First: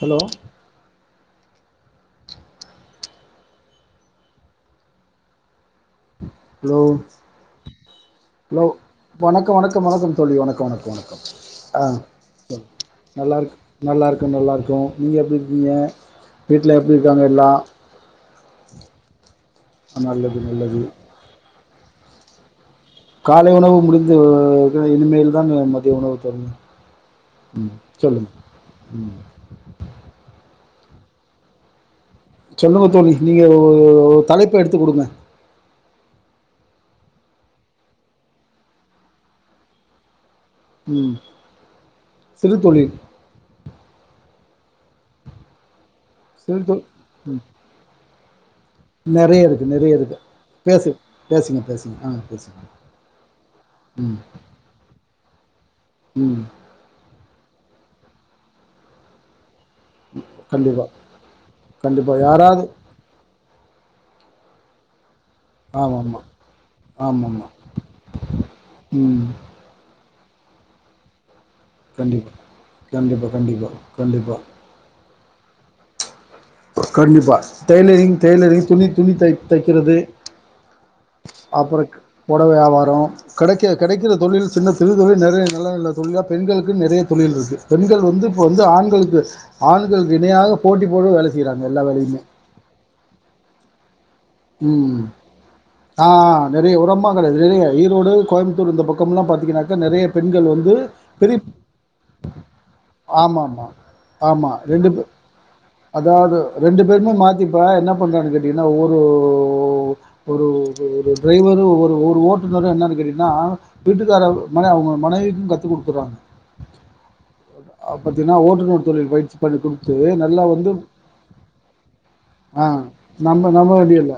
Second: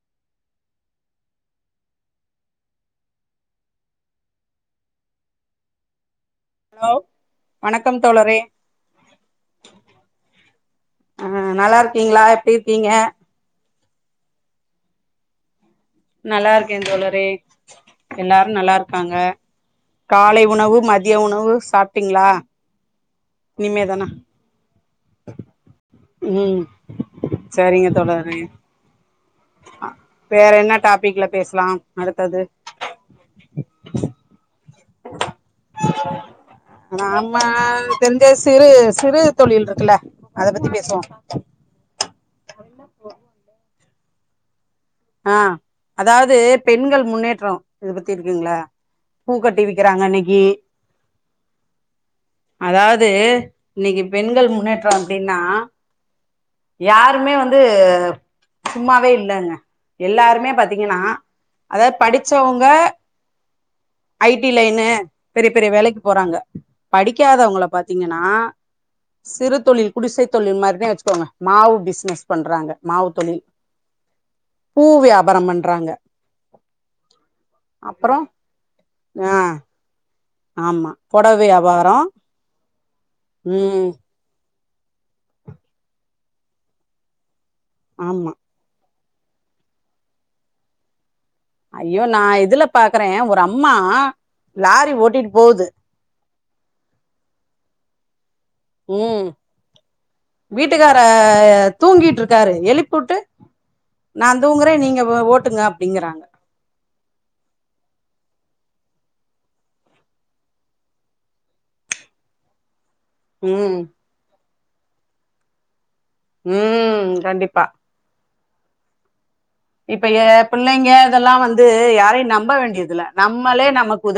Hello hello வணக்கம் தோழரே hello வணக்க வணக்க வணக்க தோழி வணக்க வணக்க வணக்க ஆ நல்லா ஆஹ் இருக்கீங்களா எப்டி இருக்கீங்க நல்லா இருக் நல்லாருக்க நல்லாருக்கொ நீங்க எப்டி இருக்கீங்க நல்லா இருக்கே வீட்ல எப்டி தோழரே இருக்காங்க எல்லா எல்லாரு நல்லா இருக்காங்க நல்லது காலை உணவு நல்லது மதிய உணவு சாப் டிங்களா காலை உணவு முடிந்து இனிமேல்தா மதிய உணவு தருங் ம் சரிங்க சொல்லுங் தோழரே வேற என்ன டாபிக்ல பேசலாம் சொல்லுங்க தோழி நீங்க தலைப்பு எடுத்து கொடுங்க நம்ம தெரிஞ்ச சிறு சிறு தொழில் இருக்ல உம் சிறு தொழில் ஆஹ் அதாவ்து சிறு தொ பெண்கள் ம் முன்னேற்றோ இது பத் திருக்கிங்ளா நெறைய பூக்கட்டி இருக்கு நெறைய விக்கிறாங்க இருக்கு இன்னக்கி பேசு பேசுங்க பேசுங்க ஆ பேசுங்க அதாவ்து இன்னக்கி பெண்கள் முன்னேற்றம் ப்டின்னா உம் யாருமே வந்து சும்மாவே இல்லங்க எல்லாருமே கண்டிப்பா பாத்தீங்கனா அதாவ்து கண்டிப்பா யாராவது படிச்சவ்ங்க ஐ டி லைனு பெரிய பெரிய வேலைக்கு ஆமாம் ஆமாம் போறாங்க ஆமாம் ஆமாம் படிக்காதவ்ங்கள பாத்தீங்கனா ம் சிறு தொழில் குடிசை தொழில் மாரினே வச்கோங்க மாவு பிஸ்னஸ் கண்டிப்பாக பண்றாங்க மாவு கண்டிப்பாக தொழில் கண்டிப்பாக கண்டிப்பாக பூ வியாப் பாரம் பண்றாங்க கண்டிப்பா டெய்லரிங் அப்புறோ டெய்லரிங் துணி துணி தை ஆ தைக்கிறது ஆமா பொடவ அப்பறக் வியாபாரோ பொடவ வியாவார கெடைக்க ம் கெடைக்கிற தொழி ல் சின்னத் தொழில் இத விட நெறைய நல்ல நல்ல தொழிலா பெண்களுக்குன் நெறைய தொழில் இருக்கு பெண்கள் வந்து ஆமா இப்ப வந்து ஆண்களுக் கு ஆண்களுக்கு இணையாக போட்டி போட்டு வேலை செ ஐயோ நா இதுல பாக் கிறே ஒரு அம்மா லாரி ஓட்டிட்டு போகுது நெறைய ஒரம்மா கெடையாது நெறைய ஈரோடு கோய்ம் புத்தூர் இந்த ம் பக்கம்லா பாத்தீங்கனாக்கா நெறைய பெண்கள் வந்து வீட்டுக்கார பெரியப் தூங்கிட்டு இருக்காரு எழுப்பிவுட்டு ஆமாம்மா நா ஆமா தூங்குறே ரெண்டு நீங்க பே ஓட்டுங்க அப்டிங்கறாங்க அதாது ரெண்டு பேருமே மாத்தி இப்ப என்ன பண்றாங்கன் கேட் இது என்ன ஊர் ஒ ஒ ஒ ஒரு ஒரு ஒரு டிரைவரு ஒரு ஒரு ஓட்டுநரு என்னனு கேட்டினா ம் வீட்டுக்காரவ் மன அவ்ங்க மனைவிக்கும் கத்துக் குடுக் உம் கண்டிப்பா ஏனா ஓட்டுநர் தொழில் பயிற்சி பண்ணி குடுத்து இப்ப எ நல்லா வந்து பிள்ளைங்க இதெல்லா வந்து யாரையு நம்ப வேண்டியதில்ல நம் இப்ப நம்ப வேண்டியல்ல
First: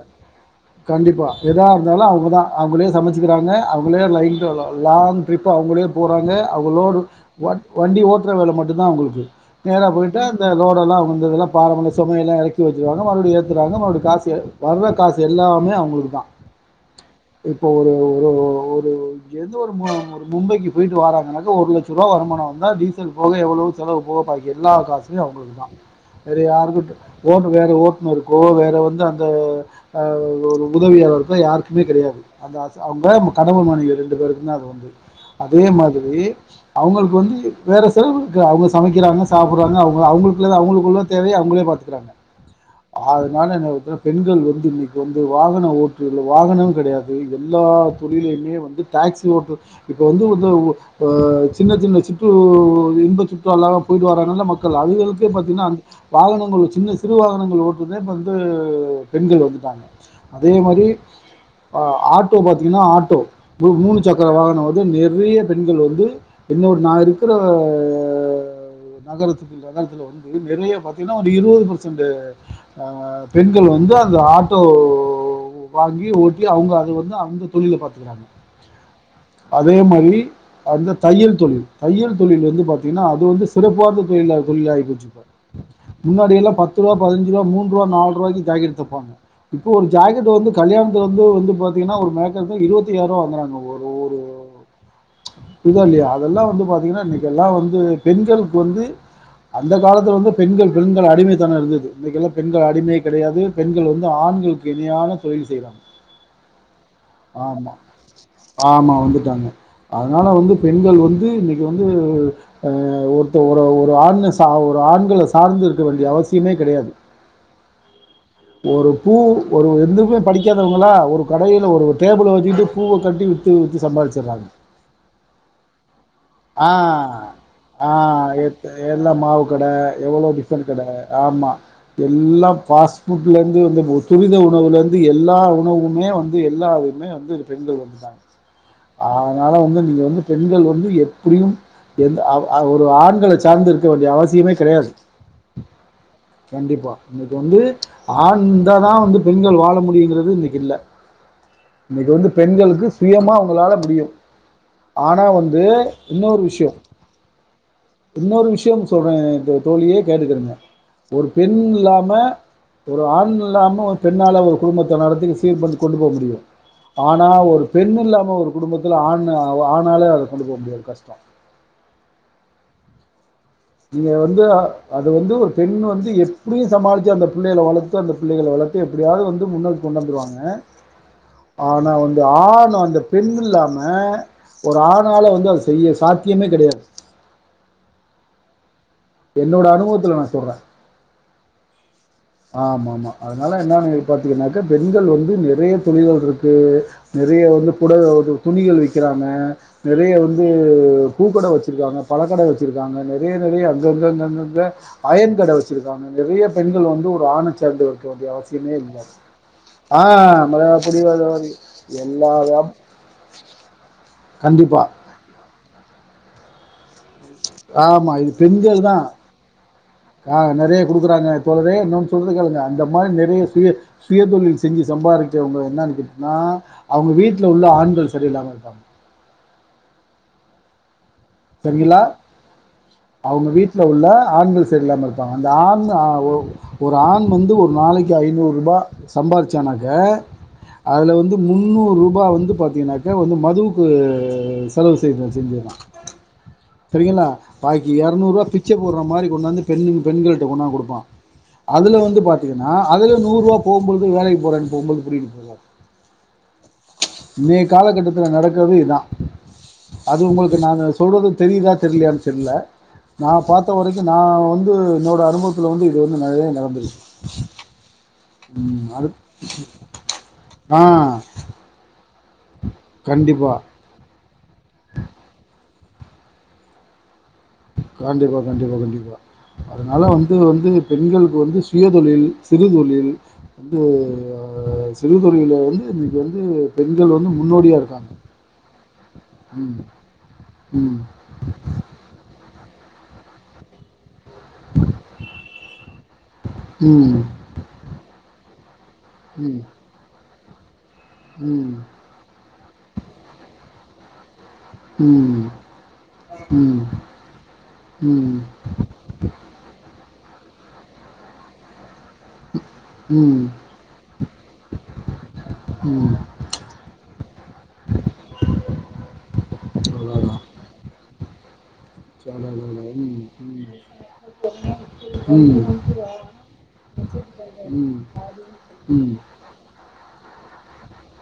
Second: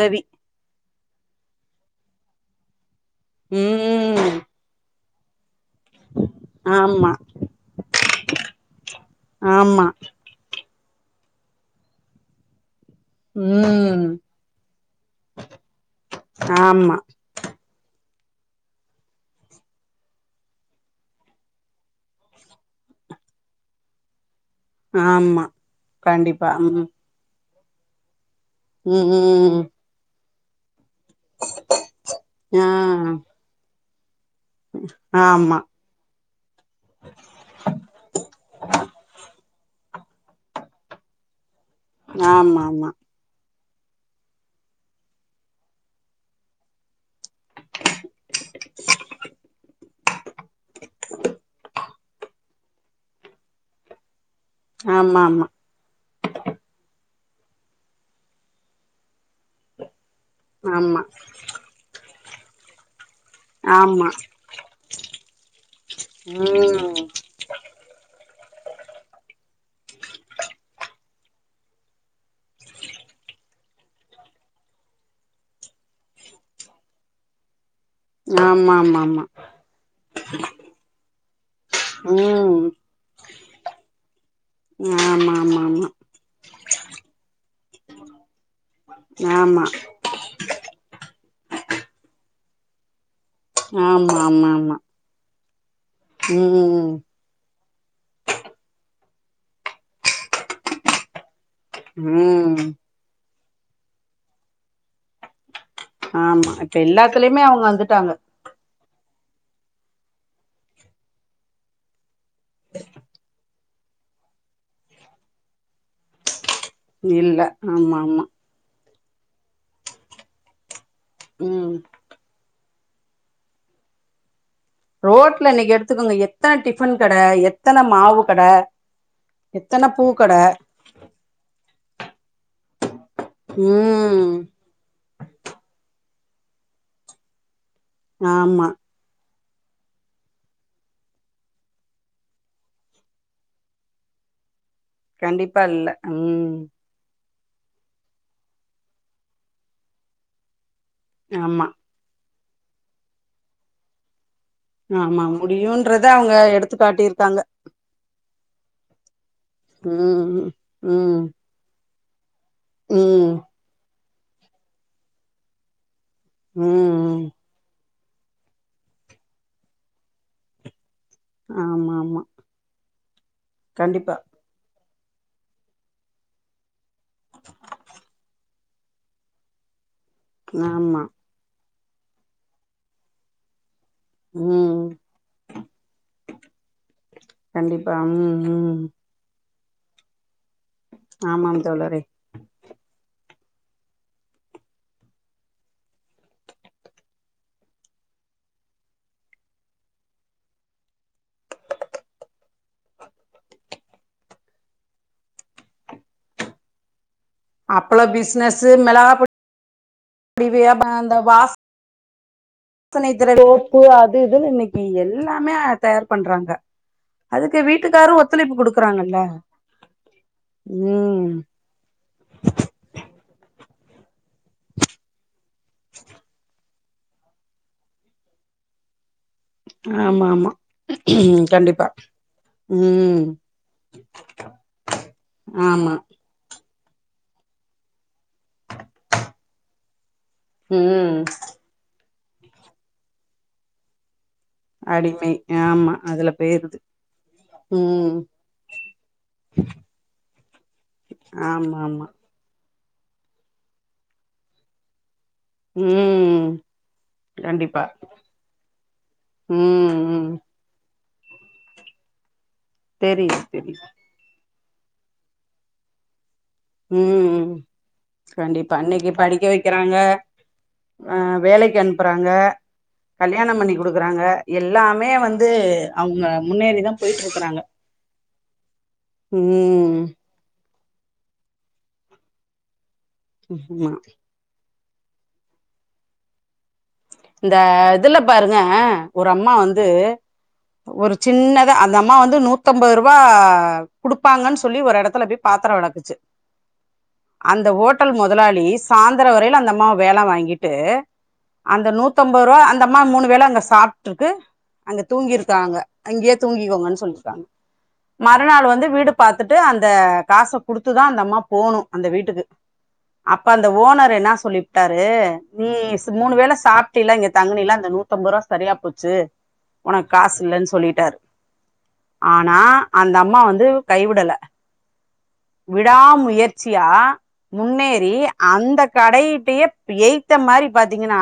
கண்டிப்பா எதா இருந்தாலு அவ்ங்கதா அவ்ங்களே சமச்சுக்கிறாங்க அவ்ங்களே ம் லைங் டூர் லாங் இப்ப அவ்ங்களே போறாங்க அவ்ங்க லோடு ஆமா வண் வண்டி ஓட்ற வேல மட்டுந்தா அவ்ங்களுக்கு ஆமா நேரா போயிட்ட அந்த லோட் தெல்லா வந்ததுல்லா பாரம்பண சமையல்லா எறக்கி வச் சிருவாங்க மறுபடி ஏத்துறாங்க மறுபடி ம் காஸ் வர்ற காசு எல்லாமே அவங்ளுக்கு தா ஆமா இப்போ ஒரு ஒரு ஒ ஒரு எதோரு ம ஒரு மும்பைக்கு போயிட்டு வராங்கனாக்கா ஒரு லட்சருவா வருமானோ வந்தா டீசல் போக எவ்ளோ செலவு போக பாக்கி எல்லா காஸ்மே ஆமா அவங்ளுக்கு தா வேற கண்டிப்பா ம் யாருகிட்ட ஓ வேற ஓட்டுனர் கோ வேற வந்து ம் அந் ம் உம் அஹ் [unintelligible] உதவியாளர்கோ யாருக்குமே கெடையாது அந்த ஆ அவங்க கணவன் மனைவி [unintelligible] சொன்னாரு வந்து ஆமா அதே மாதிரி அவங்ளுக்கு வந்து வேற செலவு இருக்கு அவங்க சமைக்கிறாங்க சாப்புறாங்க அவங் அவங்ளுக்கு அவங்களுக்குள்ள தேவைய அவங்களே பாத்து இருக்குறாங்க ஆமா அதனால என்ன ஒரு பெண்கள் வந்து இன்னைக்கு வந்து வாகனோ ஓட்டு வாகனம் கெடையாது எல்லா தொழிலயுமே வந்து டாக்ஸி ஓட்டு இப்போ வந்து [inaudible] சின்ன சின்ன சிற்று இன்ப சுற்று எல்லா போயிட்டு வரா நல்ல மக்கள் ஆமா அவங்ளுக்கே ஆமா பாத்தீங்கன்னா வாகனங்கள் சின்ன சி [unintelligible] வாகனங்கள் ஓட்டுதே வந்து பெண்கள் வந்துட்டாங்க அதே மாரி ஆமா அ ஆட் இப்போ பாத்தீங்கன்னா ஆட்டோ மூணு ஆமா சக்கர வாகனோ வந்து நெறைய பெண்கள் வந்து ஆமா இன்னொ நா ம் இருக்குற நகரத்து நகரத்துல வந்து நெறைய பாத் என்ன ஒரு இருபது பர்சன்டு ஆஹ் பெண்கள் வந் வந்து அந்த ஆட்டோ வாங்கி ஓட்டி அவங்க அது வந்து அவங்க தொழில்ல பாத் ஆமா ஆமா ஆமா [inaudible] அதே மாரி அந்த தையல் தொழில் தையல் தொழில் வந்து ம் பாத்தீங்கன்னா அது வந்து சிறப்பார்ந்த தொழில்லா தொழில்லாய்போச்சு இப்பொ ஆமா ஆமா ஆமா முன்னாடியெல்லா பத்து ரூவா பதினஞ் ரூவா மூன் ரூவா நாலு ரூவாய்க் ஜாக் தப்பாங்க ஆமா இப்ப ஒரு ஜாக்கெட் வந்து கல்யாணத்து வந் து வந்து பாத்தீங்கன்னா ஒரு மேக்கப்பே இருவத்தியய்யாறுவா ங்றாங்க ஒரு ஆமா ஒரு ஆமா ஆமா புரிதா இல்லையா அதெல்லா வந்து ம் பாத்தீங்கன்னா இன்னைக்கு எல்லா வந் து பெண்களுக்கு வந்து அந்த காலத்துல வந்து பெண்கள் பெண்கள் அடிமை தனொ இருந்தது இன்னைக்கெல்லா ம் பெண்கள் அடிமை கெடையாது பெண்கள் வந்து ஆண்களுக்கு இணையான தொழில் செய்றாங்க ஆமா இப்ப எல்லாத்துலயுமே அவங்க வந்துட்டாங்க ஆமா வந்துட்டாங்க. அதனால வந்து பெண்கள் வந்து இன்னிக்கு வந்து ஆ ஒருத்த ஒரு ஒரு ஆண் சார்ந் ஒரு ஆண்கள சார்ந்த இருக்க வேண்டிய அவசிய இல்ல ஆமாமா ஒரு பூ ஒரு எந்தமே படிக்காதவங்களா ஒரு கடையில ம் ஒரு டேபிள வெச்சிகிட்டு பூவ கட்டி வித்து வித்துனு சம்பாிச்சிடுறாங்க ரோட்ல இன்னிக்கு எடுத்துக்கோங்க எத்தன ஆ. டிஃபன் கட எத்தன ஆ மாவு கட எத் எல்லாம் மாவு கட, எத்தன பூ கட எல்லா பாஃஸ்ட் ட்ல இருந்து வ ம் துரித உணவுல இருந்து எல்லா உணவுமே வந்து எல்லாமே வந்து வந்துட்டாங்க ஆமா ஆ ன வந்து நீங்க வந்து பெண்கள் வந்து எப்படியு ஒரு ஆண்கள சார்ந்த இருக்க வேண்டிய அவசியமே கெடையாது கண்டிப்பா இல்ல ம் இன்னக்கி வந்து ஆண்இருந்தா தா வந்து பெண்கள் வாழ முடியுங்கிறது இன்னைக்கு இல்ல ஆமா பெண்களுக்கு சுயமா உங்களால முடியோ ஆமா முடியும்ன்றத அவுங்க விஷயம் எடுத்துக்காட்டியிருக்காங்க ம் சொல்றே தோழியே கேட்டுக்கிறுங்க ம் ஒரு பெண் லா ம ஒரு ம் ஆண் இல்லாமா வந் பெண்ணால ஒரு குடும்பத்த நடத்தி சீர் பண்ணி கொண்டு போகு மு ம் ம் ஆனா ஒரு பெண் பெண் இல்லாம ஒரு குடும்பத்துல ஆண் ஆணாலே அத கொண்டு போக முடியாது கஷ்டோ ஆமா ஆமா நீங்க கண்டிப்பா வந்து அது வந்து ஒரு பெண் வந்து எப்படியும் சமாளிச்சு அந்த பிள்ளைகள வளத்து அந்த பிள்ளைகள வளத்து எப்படியாவது வந்து முன்ன கொண்டு வந்துருவாங்க ஆமா ஆனா வந்து ஆண் அந்த பெண் இல்லாம ம ஒரு ம் ஆண்ணாள வந்து அது செய்ய சாத்தியமே கெடையாது ஆ ம் ம் என்னோட அனுபவத்துல நா சொல்ற ஆமாம் தோளறே ஆமாமா அதனால என்ன பாத்தீங்கன்னாக்கா பெண்கள் வந்து நெறைய தொழில்கள் இருக்கு நெறைய வந்து புட துணிகள் வைக்கிறாங்க நெறைய வந்து பூக்கட வச்சிருக்காங்க பழக்கட வச்சிருக்காங்க நெறைய நெறைய அங்கங்க அங்கங்கங்க அயன் கட வெச்சிருக்காங்க நெறைய பெண்கள் வந்து ஆண சார்ந்து அப்பள வெக்க வேண்டிய பிசினஸ் அவசியமே இல்ல மிளகா ஆஹ் [unintelligible] இப்ப [unintelligible] இது இன்னைக்கு கண்டிப்பா. எல்லாமே தயார் பண்றாங்க அதுக்கு ஆமா வீட்டுக்காரும் இது ஒத்துழைப்பு பெண்கள் தான் குடுக்குறாங்கல்ல ஆஹ் நெறைய குடுக்குறாங்க ம் தோர என்னன்னு சொல்றது கேளுங்க அந்த மாதிரி நெறைய சுய சுயதொழில் செஞ்சு சம்பாதிக்கவங்க என்னன்னு கேட்டீன்னா அவங்க வீட்டுல உள்ள ஆண்கள் சரியில்லாம இருக்காங்க ஆமா ஆமா கண்டிப்பா சரிங்களங்களா ம் அவங்க வீட்ல உள்ள ஆண்கள் சரியில்லாம இருப்பாங்க அந்த ஆண் ஆமா ஒரு ஆண் வந்து ஒரு நாளைக்கு ஐநூறு ரூபா சம்பாாரச்சனாக்கு அதுல ம் வந்து முன்னூறு ரூபா வந்து பாார்த்தீங்கன்னாக்கா வந்து மதுவுக்கு அடிமை ஆமா அதுல போயிருது செரிங்களா ம் பாகிநூறு ரூபா பிச்சை போடுற மாரி கொண்டாந்து பெண்கள் கொடுப்பம் ஆமா அதுல ஆமா வந்து பா்த்தீங்க அது நூறு ருவா போகும்போது வேலைக்கு போறே ம் [unintelligible] நீ கண்டிப்பா காலகட்டத்தில் நடக்குறது இதான் ம் அது ம் உங்களுக்கு நாங்க சொல்றது தெரியிதா தெரியலைய தெரில தெரியுது நான் பார்த்த தெரியுது வரைக்கும் நான் வந் என்னோட அனுபவத்துல வந்து இது வந்து நெறைய உம் கண்டிப்பா ம், அது அன்னைக்கு படிக்க வைக்கிறாங்க ஆ அஹ் வேலைக்கு அனு அப்பறாங்க கல்யாணம் கண்டிப்பாக பண்ணி குடுக்குறாங்க எல்லாமே வந்து அவங்க முன்னேறிதான் போயிட்டு இருக்கு கண்டிப்பா கண்டிப்பா கண்டிப்பா ம் அதனால வந்து வந்து பெண்களுக்கு வந்து சுயதொழில் சிறு தொழில் ஆமா [unintelligible] ஆஹ் [unintelligible] வந்து இன்றைக்கு வந்து பெண்கள் வந்து இந்த முன்னோடியாக இருக்காங்க இதுல பாருங்க ஒரு அம்மா ம் வந்து ம் ஒரு சின்னதா அந்த அம்மா வந்து நூத் பத்தொன்பது ரூபா கொடுப்பாங்கன்னு சொல்லி ஒரு இடத்துல போய் பாத்திரோ விளக்குச்சு ம் அந்த ஹோட்டல் மொதல் முதலாளி சாயந்திர வரையில அந்த அம்மாவ வேல வாங்கிட் ட்டு உம் ம்பரூவா அந்த அம்மா மூணு வேல அங்க சாப்ட்டுருக்கு அங்க ம் தூங்கிருக்காங்க அங்கேயே ம் தூங்கிக்கோங்கன்னு சொல்லிருக்காங்க ம் மறுநாள் வந்து வீடு பாத்துட்டு அந்த காச குடுத்துதா அந்த அம்மா போணு அந்த வீட்டுக்கு ம் அப்ப அந்த ஓனர் என்ன சொல்லிப்புட்டாரு நீ ம் மூணு வேள சாப் ல்ல இங்க தங்குனில்ல அந்த நூத்தம்பருவா சரியா போச்சு ஒனக் அவ்வளோதான் காசில்லன் சொல்லிட்டாரு ஆனா அந்த அம் மா வந்து கைவிடல விடாமுயற்ச் சியா முன்னேறி ஓகேங்களா அந்தக் கடயீட்டயே ப் எய்த்த மாரி பாத்தீங்கன்னா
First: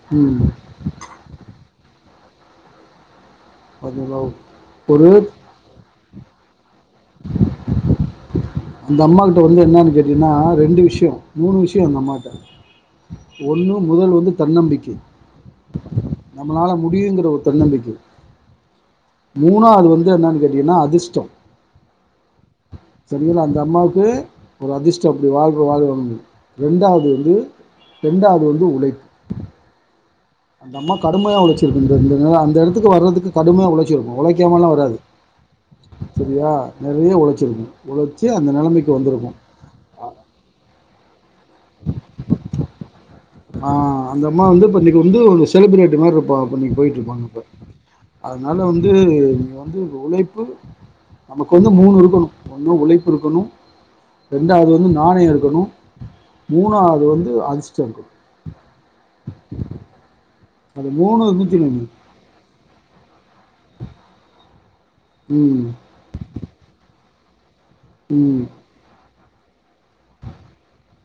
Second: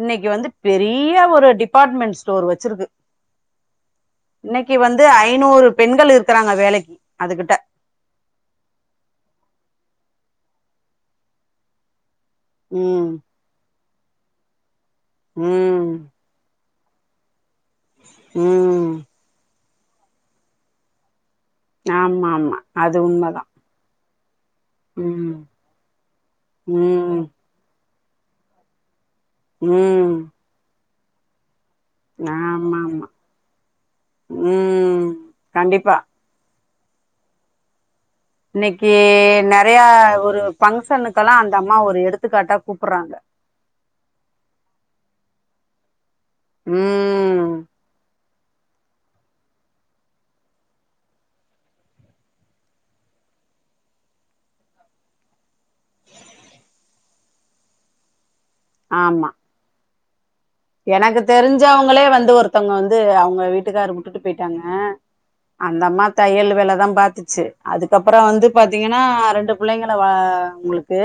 இன்னக்கி வந்து பெரிய ஒரு டிபார்ட்மெண்ட்ஸ் டோர் வச்சிருக்கு இன்னக்கி வந்து ஒரு ஐநூறு பெண்கள் இரு க்கறாங்க வேலைக் அதுக்கிட்ட அந்த அம்மா கிட்ட வந்து என்னானு கேட்டீங்கனா ரெண்டு விஷ்யொ மூணு விஷ்யொ அந்த அம்மா ம் ஒன்னு முதல் வந்து தன்னம்பிக்கை ம் நம்மளால மு டியுங்குற ஒரு தன்னம்பிக்கை ம் மூணாவது வந்து என்னான் கேட்டிங்னா அதிஷ்டொ ஆமா ஆமா அது உண்மதா அந்த அம்மாவுக்கு ஒரு அதிஷ்டொ அப்டி வாழ்க்க வாழ்றம்னு ரெண்டாவ்து ம் வந்து ரெண்டாவ்து வந்து உழைப் ம் அந்தம்மா கடுமையா உலச் சிட்ருந்ததுனால அந்த ஆமா ஆமா எடத்துக்கு வர்றதுக்கு கடுமையா உழச்சிருக்கு உழைக்காமல்லா வராது ம் கண்டிப்பா செரியா நறைய ஒழச்சிருக்கு இன்னக்கி நறையா ஒரு ஃபங்க் ஷனுக்கெல்லா அந்த அம்மா ஒரு எடுத்துக்காட்டா கூப்புர்றாங்க ஆ அந்த அம்மா வந்து இப்ப இன்னக்கி வந்து ஒரு செலிப்ரெட்டி மார்ருப் பா அப்ப நீ போய்ட்டு போனப்ப ம் அத்னால வந்து நீங்க வந்து உழைப்பு நமக்கு வந்து மூணு இருக்கணு ஒண்ணு உழைப்பு இருக்கணு ரெண்டாவது வந்து நாணயொ இருக்கணு மூணாவ்து வந்து அதிஷ்டொ இருக்கணு ஆமா அது எனக்கு இருந்துச்சுன்னு வைங்க தெரிஞ்சவங்களே வந்து ஒருத்தங்க வந்து அவங்க வீட் டுக்காரு உட்டு போயிட்டாங்க ம், அந்தம்மா தையல் வேலதா பாத்து ச்சு அதுக்கப்பறோ ம், வந்து பாத்தீங்கன்னா ரெண் பிள்ளைங்கல வ அவுங்களுக்கு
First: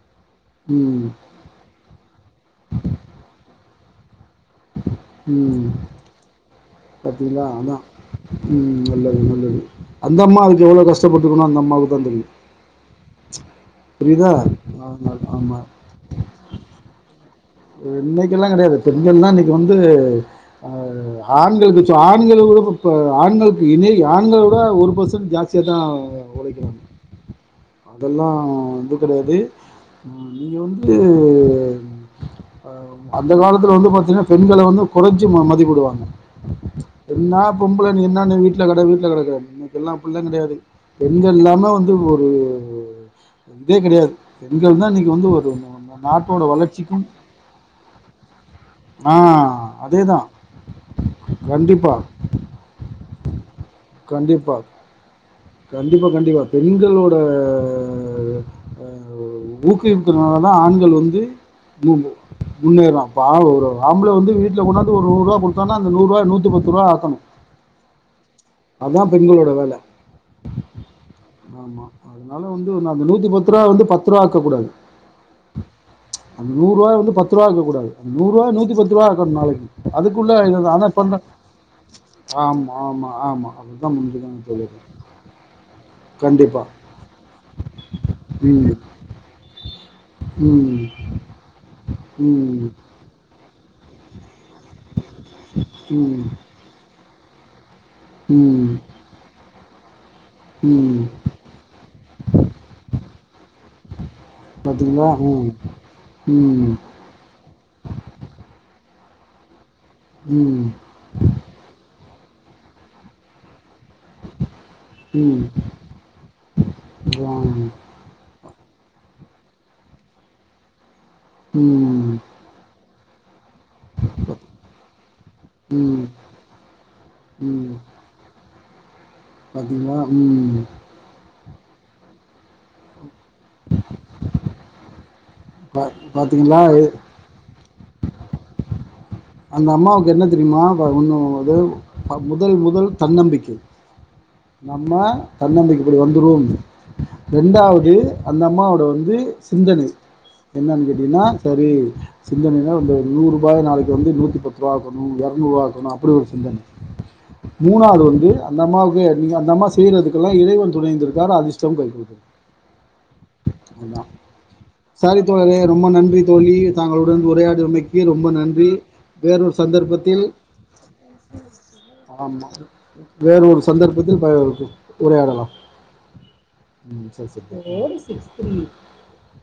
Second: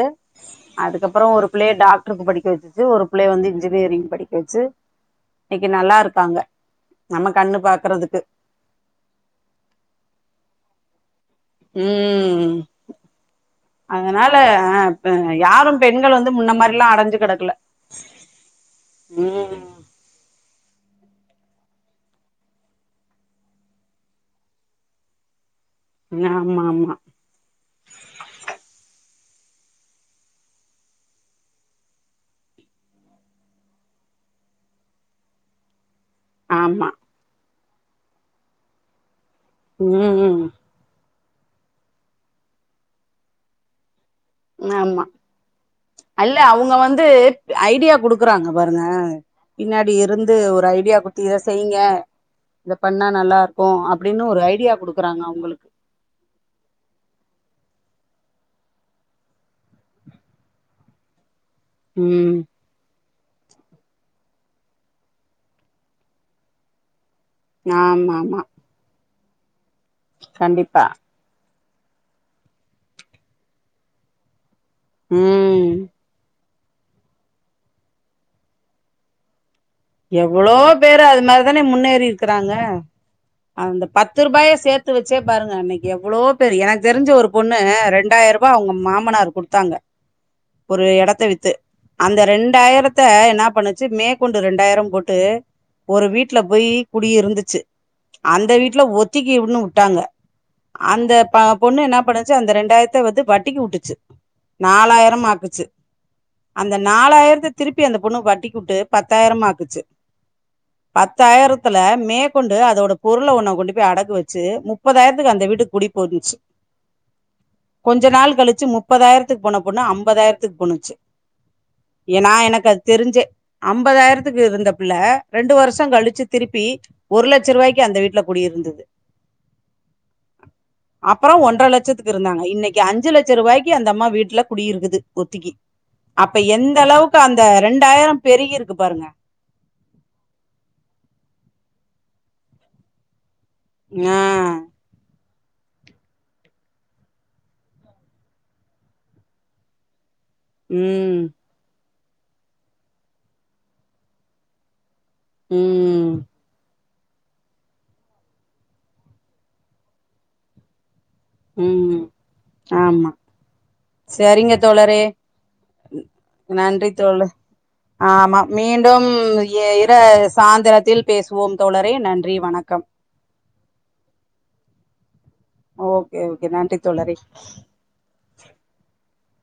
ம், அதுக்கப்பறோ ஒரு புள்ளைய டாக்ட்ருக்கு படிக்க வச்சுச்சு ஒரு பிள்ளைய வந்து இ ன்ஜினியரிங் படிக்க வச்சு இன்னைக்கு ம் நல்லா இருக்காங்க நம்ம பாத்தீங்களா கண்ணு அதான் பாக்குறதுக்கு ம் நல்லது நல்லது அந்த அம்மாவுக்கு எவ்வளவு கஷ் டபட்டுக்ககுனோ அந்த அம்மாவுக்கு தா தெரியு ம் அதனால ஆ யாரும் பெண்கள் வந்து முன்ன மாரில்லா அடைஞ்சு கிடக்கல இன்னைக்கெல்லா கெடையாது பெண்கள்லா இன்னைக்கு வந்து ம் ஆ ஆண்களுக்கு ச்ச ஆண்கள் விட இப்ப பெ ஆண்களுக்கு இனை ஆண்கள விட ஒரு பர்சன்ட் ஜா ஸ்திதா ஆமா உழைக்கிறாங்க ஆமா அதெல்லா வந்து கெடையாது நீங்க வந்து அந்த காலத்துல வந்து பாத்தீங்கன்னா பெண்கள வந்து குறச்சு ம மதிப்பிடுவாங்க ஆமா என்னாப் பொம்பல நீ என்னன்ன வீட்டுல கட வீட்ல கட இன்னைக்கெல்லா அப்பில்லா ம் கெடையாது பெண்கள் இல்லாமே வந்து ஒரு இதே கெடையாது பெண்கள் தா ஆமா இன்னைக்கு வந்து ஒரு நா அல்ல நாட்டோட வளர்ச்சிக்கும் [unintelligible] ஐடியா குடுக்குறாங்க பாருங்க ஆ பின்னாடி அதே தான் இருந்து ஒரு ஐடியா குடுத்து இத செய்யங்க கண்டிப்பாக இத பண்ணா நல்லா இருக்கு அப்டின்னு ஒரு கண்டிப்பாக ஐடியா குடுக்குறாங்க அவங்களுக்கு கண்டிப்பா கண்டிப்பா பெண்களோட ஆ ஊக்குவிப்புனாலதா ஆண்கள் வந்து மு ம் முன்னேறோ இப்ப ஆள் ஒரு ஆம்பள வந்து வீட்ல கொண்டாந்து ஒரு நூறுவா குடுத்தான்னா அந்த நூறுவா நூத்தி பத்து ரூவா ஆக்கணு ஆமா ஆமா பெண்களோட வேல கண்டிப்பா ஆமா அதனால வந்து அந்த நூத்தி பத்து ரூபா வந்து பத்து ரூவா ஆக்க கூடாது ம் அந்த நூறுவாய வந்து பத்து ரூவா ஆக்ககுடாது அந் நூறுவாய நூத்திபத்து ரூபா ஆக்கணு நாளைக்கி எவ்ளோ பேரு அது மாரிதானே முன்னேறி இருக்கிறாங்க ஆமா, ஆமா, ஆமா. அந்த அப்படிதான் பத்து முடிஞ்சுக்கணும் ரூபாய தோழி. சேத்து வச்சே பாருங்க அன்னைக்கு எவ்ளோ பேரு கண்டிப்பா. எனக்கு தெரிஞ்ச ஒரு பொண்ணு ரெண்டாயிர் ரூபா அவங்க ம், மாமனார் குடுத்தாங்க ஒரு ம், எடத்த வித்து அந்த ம், ரெண்டாயிரத்த என்ன என்ன பண்ணுச்சி மேக்கொண்டு ரெண்டு ரெண்டு ஆயிரம் போட்டு ஒரு ம், வீட்ல போய் குடி இருந்துச்சி அந்த ம், வீட்ல ஒத்திக்கு உட்னோ ட்டாங்க ம். அந்த ப பொண்ணு என்ன பண்ணுச்சு அந்த ரெண்டாயிரத்த வந்து வட்டிக்கு உட்டுச்சு பாத்தீங்களா நாலாயிரம் ம் ஆக்குச்சு ம் அந்த நாலாயிரத்த திருப்பி அந்த பொண்ணு வட்டிக்குட்டு பத்தாய்ரமா பிச்சு ம் பத்தாய்ரத்துல மே கொண்டு அதோட பொருள ஒன்ன கொண்டு அடகு வெச்சு முப்பதாய்த்துக்கு ம் அந்த வீட்டு கூடி போயிந்துச் ஆ கொஞ்ச நாள் கழிச்சு முப் முப்பதாயிரத்துக்கு போன பொண்ணு அம்பதாயிரத்துக் போணுச்சி ம் ம் ஏனா எனக்கு அது தெரிஞ்சே அம்பத் க்கு இருந்த பிள்ள ரெண்டு வருஷோ ம் கழுச்சி திருப்பி ஒரு லட்ச ருவாய்க்கு அந்த வீட்ல குடி இருந்தது [unintelligible] ம் ஒன்ற லட்சத்துக்கு இருந்தாங்க இன்னைக்கு அஞ்சு லட்ச ரூவாய்கி அந்தம்மா வீட்ல குடியிருக்குது ஒத்திக்கி அப்ப பாத்தீங்களா எந்த எ அளவுக்கு அந்த ரெண்டாயிரம் பெரிகிருக்கு பாருங்க அந்த அம்மாவுக்கு என்ன தெரிமா வா ஒண்ணு இது முதல் முதல் தன்னம்பிக்கை ஆ தன்னம்பிக்கப்படி வந்துரோம் அப்டி ரெண்டாவுது அந்த அம்மாவோட வந்து சிந்தனை என்னன்னு தெரியமா ம் செரி சிந்தனை அந்த ஒரு நூறுபாய் நாளை வந்து நூத்திபத்ருவாக் ணு எர்நூறுவாக்கணு அப்டி ம் ஒரு சிந்தனை மூணாது வந்து அந்த அம்மாவுக்கு நீ அந்த அம்மா செய்றதுக்கெல்லா இறைவன் துணை இருந்திருக் தேவ அதிஷ்டம் கை ம் குத்தது ஆமா அத்தா சரிங்க தோழரே சரி தோழரே ரொம்ப நன்றி தோழி நன்றி தங்களுடன் உரையாடியமைக்கு ரொம்ப நன்றி கம் வேறொரு எ இர சந்தர்ப்பத்தில் சாந்தரத்தில் பேசுவோம் தோழரே நன்றி ஆமா வணக்கம் வேறொரு சந்தர்ப்பத்தில் ப உரையாடலாம் ஓகே ஓகே நன்றி தோழரே [inaudible]